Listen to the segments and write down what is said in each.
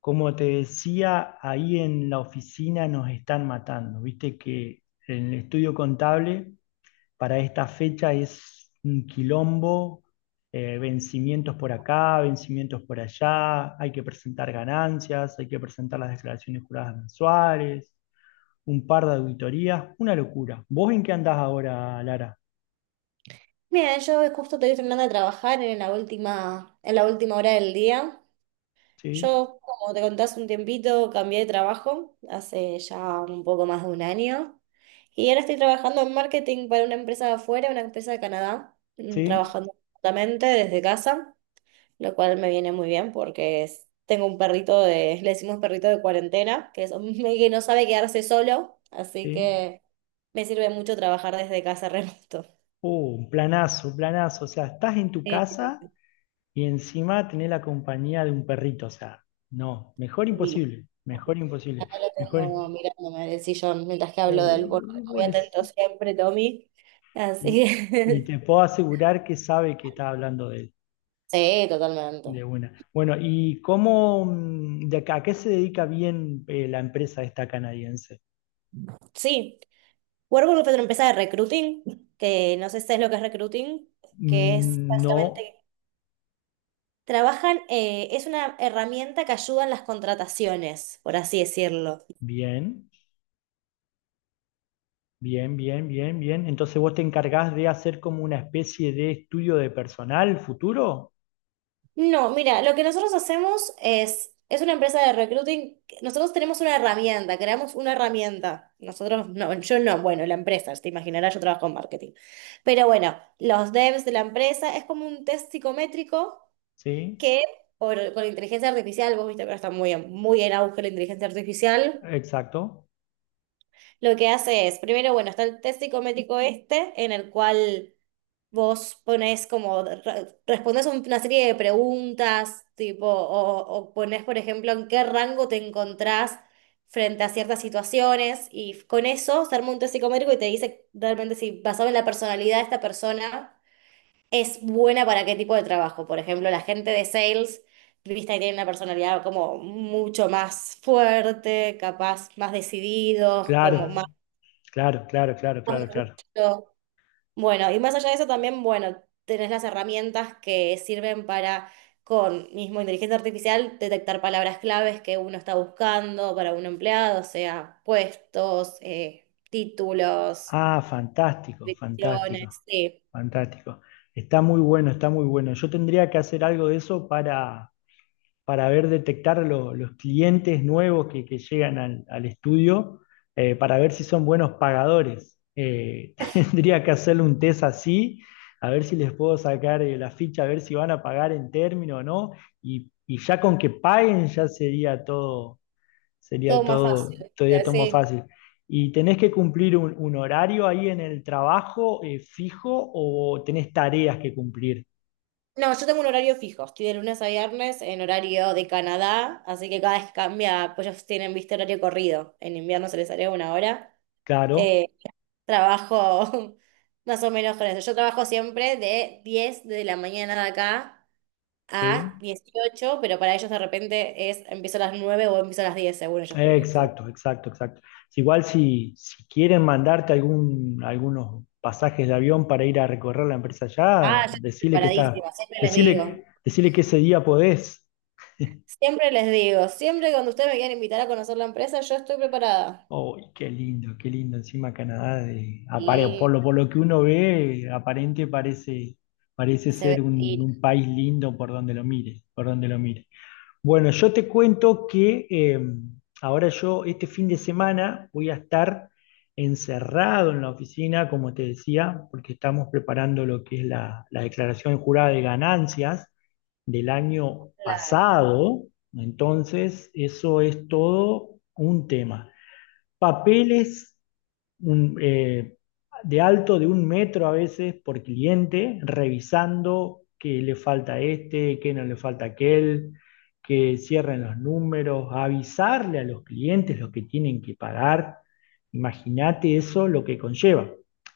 Como te decía, ahí en la oficina nos están matando. Viste que el estudio contable para esta fecha es un quilombo, vencimientos por acá, vencimientos por allá, hay que presentar ganancias, hay que presentar las declaraciones juradas mensuales, un par de auditorías, una locura. ¿Vos en qué andás ahora, Lara? Bien, yo justo estoy terminando de trabajar en la última hora del día. ¿Sí? Yo, como te conté hace un tiempito, cambié de trabajo hace ya un poco más de un año. Y ahora estoy trabajando en marketing para una empresa de afuera, una empresa de Canadá, ¿Sí? trabajando remotamente desde casa, lo cual me viene muy bien porque tengo un perrito de, le decimos perrito de cuarentena, que no sabe quedarse solo, así ¿Sí? que me sirve mucho trabajar desde casa remoto. Oh, un planazo, planazo. O sea, estás en tu Sí. casa. Y encima tener la compañía de un perrito, o sea, no, mejor Uy, imposible, mejor imposible, acá lo mejor... tengo mirándome del sillón mientras que hablo Oh, del porque muy pobrecito. atento siempre, Tommy. Así Y, y que- te puedo asegurar que sabe que está hablando de él, Sí, de totalmente. una. Bueno, ¿y cómo, de acá, a qué se dedica bien la empresa esta canadiense? Sí, Workbook pero empresa de recruiting, que no sé si es lo que es recruiting, que es Mm. No, básicamente, trabajan, es una herramienta que ayuda en las contrataciones, por así decirlo. bien, bien, bien, bien, bien. Entonces vos te encargás de hacer como una especie de estudio de personal futuro, No, mira, lo que nosotros hacemos es una empresa de recruiting, nosotros tenemos una herramienta, creamos una herramienta. Nosotros, no, yo no, bueno, la empresa, te imaginarás, yo trabajo en marketing. Pero bueno, los devs de la empresa es como un test psicométrico ¿sí? que con inteligencia artificial, vos viste que ahora está muy en auge la inteligencia artificial, Exacto. lo que hace es, primero, bueno, está el test psicométrico este, en el cual. Vos pones como, respondes una serie de preguntas, tipo, o pones por ejemplo, en qué rango te encontrás frente a ciertas situaciones, y con eso se arma un test psicométrico y te dice realmente si, basado en la personalidad de esta persona, es buena para qué tipo de trabajo. Por ejemplo, la gente de sales, viste, que tiene una personalidad como mucho más fuerte, capaz, más decididos, como Claro, más. claro, claro, claro, claro, claro. Bueno, y más allá de eso también, bueno, tenés las herramientas que sirven para, con mismo inteligencia artificial, detectar palabras claves que uno está buscando para un empleado, o sea, puestos, títulos, Ah, fantástico, fantástico, direcciones, sí, fantástico. Está muy bueno, está muy bueno. Yo tendría que hacer algo de eso para ver detectar los clientes nuevos que llegan al, al estudio, para ver si son buenos pagadores. Tendría que hacerle un test así, a ver si les puedo sacar la ficha, a ver si van a pagar en término o no. Y ya con que paguen ya sería todo, sería todo más todo, fácil. todavía todo más Sí. fácil. ¿Y tenés que cumplir un horario ahí en el trabajo fijo o tenés tareas que cumplir? No, yo tengo un horario fijo, estoy de lunes a viernes en horario de Canadá, así que cada vez cambia, pues ellos tienen, viste, horario corrido, en invierno se les haría una hora. Claro, eh, Trabajo más o menos con eso. Yo trabajo siempre de 10 de la mañana de acá a sí. 18, pero para ellos de repente es empiezo a las 9 o empiezo a las 10 según ellos, porque nosotros- Exacto, exacto, exacto. Es Igual si quieren mandarte algunos pasajes de avión para ir a recorrer la empresa Ah, allá, yo estoy decirle que está, preparadísima, siempre les decirle, digo. decirle que ese día podés. Siempre les digo, siempre cuando ustedes me quieran invitar a conocer la empresa, yo estoy preparada. Oh, qué lindo, qué lindo. Encima Canadá, Y por lo que uno ve, aparente parece, parece se ser ve, un, y un país lindo por donde lo mire, por donde lo mire. Bueno, yo te cuento que ahora yo este fin de semana voy a estar encerrado en la oficina, como te decía, porque estamos preparando lo que es la declaración jurada de ganancias del año claro, pasado. Entonces, eso es todo un tema papeles un, eh, de alto de un metro a veces por cliente, revisando que le falta a este, que no le falta a aquel, que cierren los números, avisarle a los clientes lo que tienen que pagar. Imagínate eso lo que conlleva.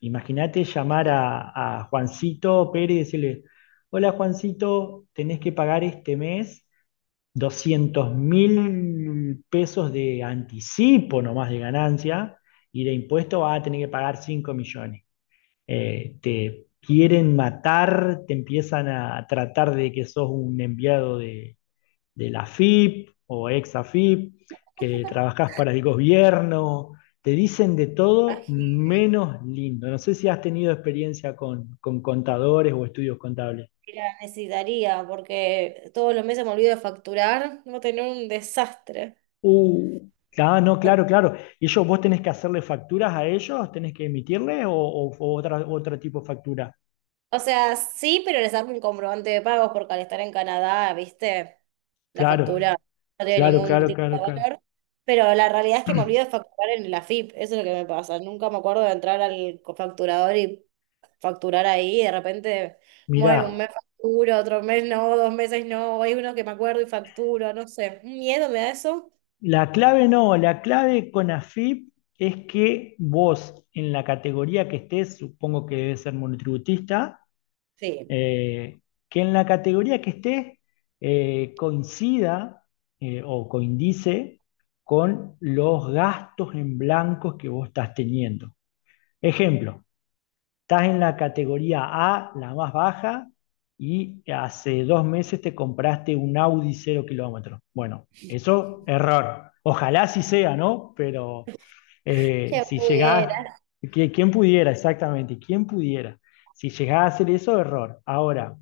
Imagínate llamar a Juancito Pérez y decirle, hola Juancito, tenés que pagar este mes 200 mil pesos de anticipo nomás de ganancia y de impuesto vas a tener que pagar 5 millones. Te quieren matar, te empiezan a tratar de que sos un enviado de la FIP o ex AFIP, que trabajás para el gobierno, te dicen de todo imagino menos lindo. No sé si has tenido experiencia con contadores o estudios contables. que la necesitaría, porque todos los meses me olvido de facturar, no tener un desastre. Uh, ah, no, claro, claro. ¿Y ellos vos tenés que hacerle facturas a ellos? ¿Tenés que emitirle otro tipo de factura? O sea, sí, pero les hago un comprobante de pagos porque al estar en Canadá, viste, la factura Claro, no tiene claro, ningún claro, tipo claro, de claro. valor. Pero la realidad es que me olvido de facturar en la FIP, eso es lo que me pasa. Nunca me acuerdo de entrar al facturador y facturar ahí. Y de repente, bueno, un Mirá, mes facturo, otro mes no, dos meses no. Hay uno que me acuerdo y facturo, no sé. ¿Un miedo me da eso? la clave no, la clave con AFIP es que vos en la categoría que estés, supongo que debes ser monotributista, Sí. eh, que en la categoría que estés coincida o coincide con los gastos en blancos que vos estás teniendo. Ejemplo, estás en la categoría A, la más baja, y hace 2 meses te compraste un Audi cero kilómetros. Bueno, eso, error. Ojalá sí sea, ¿no? Pero Que si llegás, pudiera. que- ¿quién pudiera exactamente? ¿Quién pudiera? Si llegás a hacer eso, error. Ahora,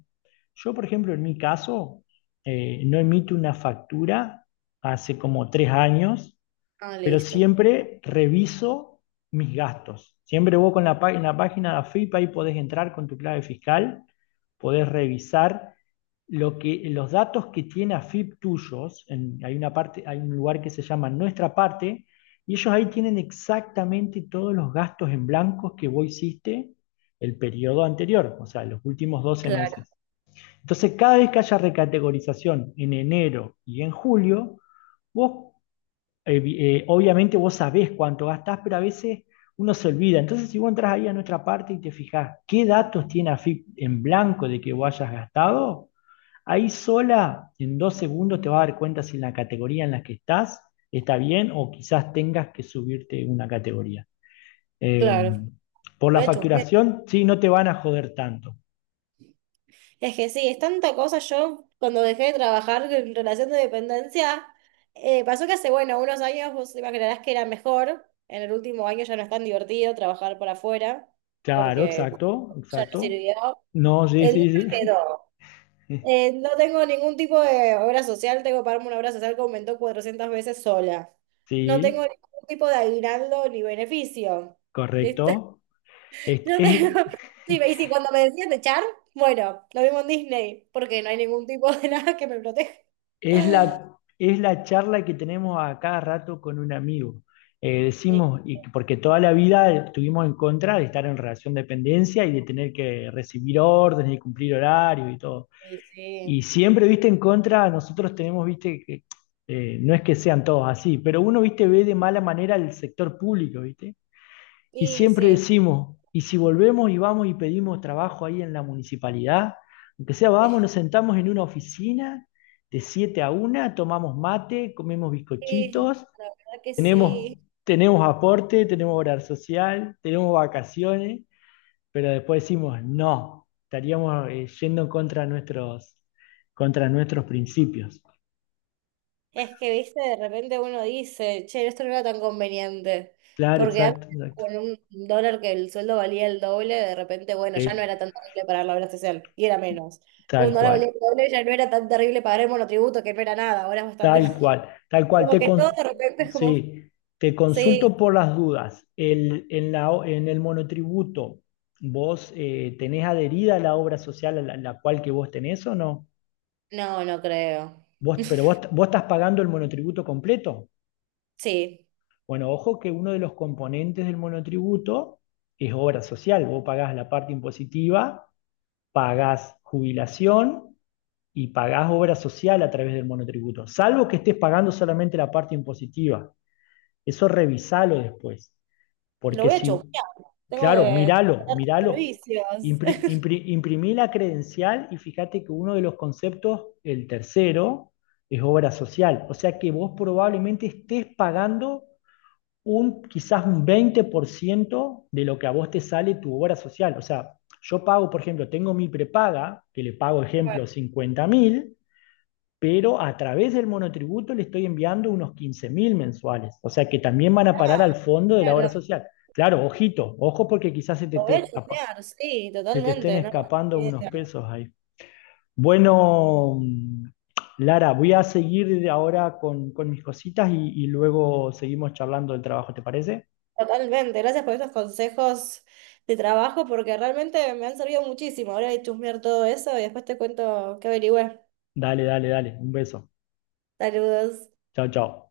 yo, por ejemplo, en mi caso, no emito una factura hace como 3 años Ah, pero listo. siempre reviso mis gastos. Siempre vos con en la página de AFIP ahí podés entrar con tu clave fiscal, podés revisar los datos que tiene AFIP tuyos. Hay una parte, hay un lugar que se llama Nuestra Parte, y ellos ahí tienen exactamente todos los gastos en blancos que vos hiciste el periodo anterior, o sea, los últimos doce Claro, meses. Entonces, cada vez que haya recategorización en enero y en julio, vos eh, obviamente vos sabés cuánto gastás, pero a veces uno se olvida. Entonces, si vos entras ahí a nuestra parte y te fijás qué datos tiene AFIP en blanco de que vos hayas gastado, ahí sola, en 2 segundos, te vas a dar cuenta si en la categoría en la que estás está bien o quizás tengas que subirte una categoría. Eh, claro. por Voy la a chusmear. facturación, sí, no te van a joder tanto. Es que sí, es tanta cosa. Yo, cuando dejé de trabajar en relación de dependencia, pasó que hace, bueno, unos años vos te imaginarás que era mejor. En el último año ya no es tan divertido trabajar por afuera, Claro, porque exacto, ya no exacto. sirvió. No, sí, El sí, libro sí. quedó. No tengo ningún tipo de obra social, tengo que pagarme una obra social que aumentó 400 veces sola. No tengo Sí, ningún tipo de aguinaldo ni beneficio correcto. Es, no es, tengo- Sí, y si cuando me decían de Char, bueno, lo vimos en Disney, porque no hay ningún tipo de nada que me proteja. Es la charla que tenemos a cada rato con un amigo. Y, Decimos, y que- porque toda la vida estuvimos en contra de estar en relación de dependencia y de tener que recibir órdenes y cumplir horarios y todo. y sí, Y siempre, viste, en contra, nosotros tenemos, viste, que no es que sean todos así, pero uno, viste, ve de mala manera el sector público, viste. Y y siempre sí, decimos, y si volvemos y vamos y pedimos trabajo ahí en la municipalidad, aunque sea, vamos, nos sentamos en una oficina de 7 a una tomamos mate, comemos y sí, bizcochitos, la verdad que sí. tenemos, tenemos aporte, tenemos horario social, tenemos vacaciones, pero después decimos, no, estaríamos yendo contra nuestros principios. Es que, viste, de repente uno dice, che, esto no era tan conveniente, Claro, porque antes exacto, exacto. con un dólar que el sueldo valía el doble, de repente, bueno, ya no Sí, era tan terrible pagar la obra social, y era menos. Un tal dólar valía cual. el doble, ya no era tan terrible pagar el monotributo, que no era nada, ahora es bastante Tal más. cual, tal cual. Como que todo de repente es como. Sí, te Sí, consulto por las dudas. En el monotributo, ¿vos tenés adherida la obra social a la cual que vos tenés o no? no, no creo. Vos, pero vos, vos estás pagando el monotributo completo. Sí, Bueno, ojo que uno de los componentes del monotributo es obra social. Vos pagás la parte impositiva, pagás jubilación y pagás obra social a través del monotributo, salvo que estés pagando solamente la parte impositiva. Eso revisalo después, lo porque voy a si, chusmear. Tengo claro, que míralo, contratar tus míralo, servicios. Imprimí la credencial y fíjate que uno de los conceptos, el tercero, es obra social. O sea que vos probablemente estés pagando quizás un 20% de lo que a vos te sale tu obra social. O sea, yo pago, por ejemplo, tengo mi prepaga, que le pago, ejemplo, 50.000, pero a través del monotributo le estoy enviando unos 15 mil mensuales, o sea que también van a parar al Ah, fondo de la obra claro, social. Claro, ojito, ojo porque quizás se te, lo voy a te chusmear, sí, se te estén totalmente. No, escapando unos no, pesos ahí. Bueno, Lara, voy a seguir ahora con mis cositas y luego seguimos charlando del trabajo, ¿te parece? totalmente. Gracias por estos consejos de trabajo porque realmente me han servido muchísimo. Ahora voy a chusmear todo eso y después te cuento qué averigüé. Dale, dale, dale, un beso. Saludos. Chao, chao.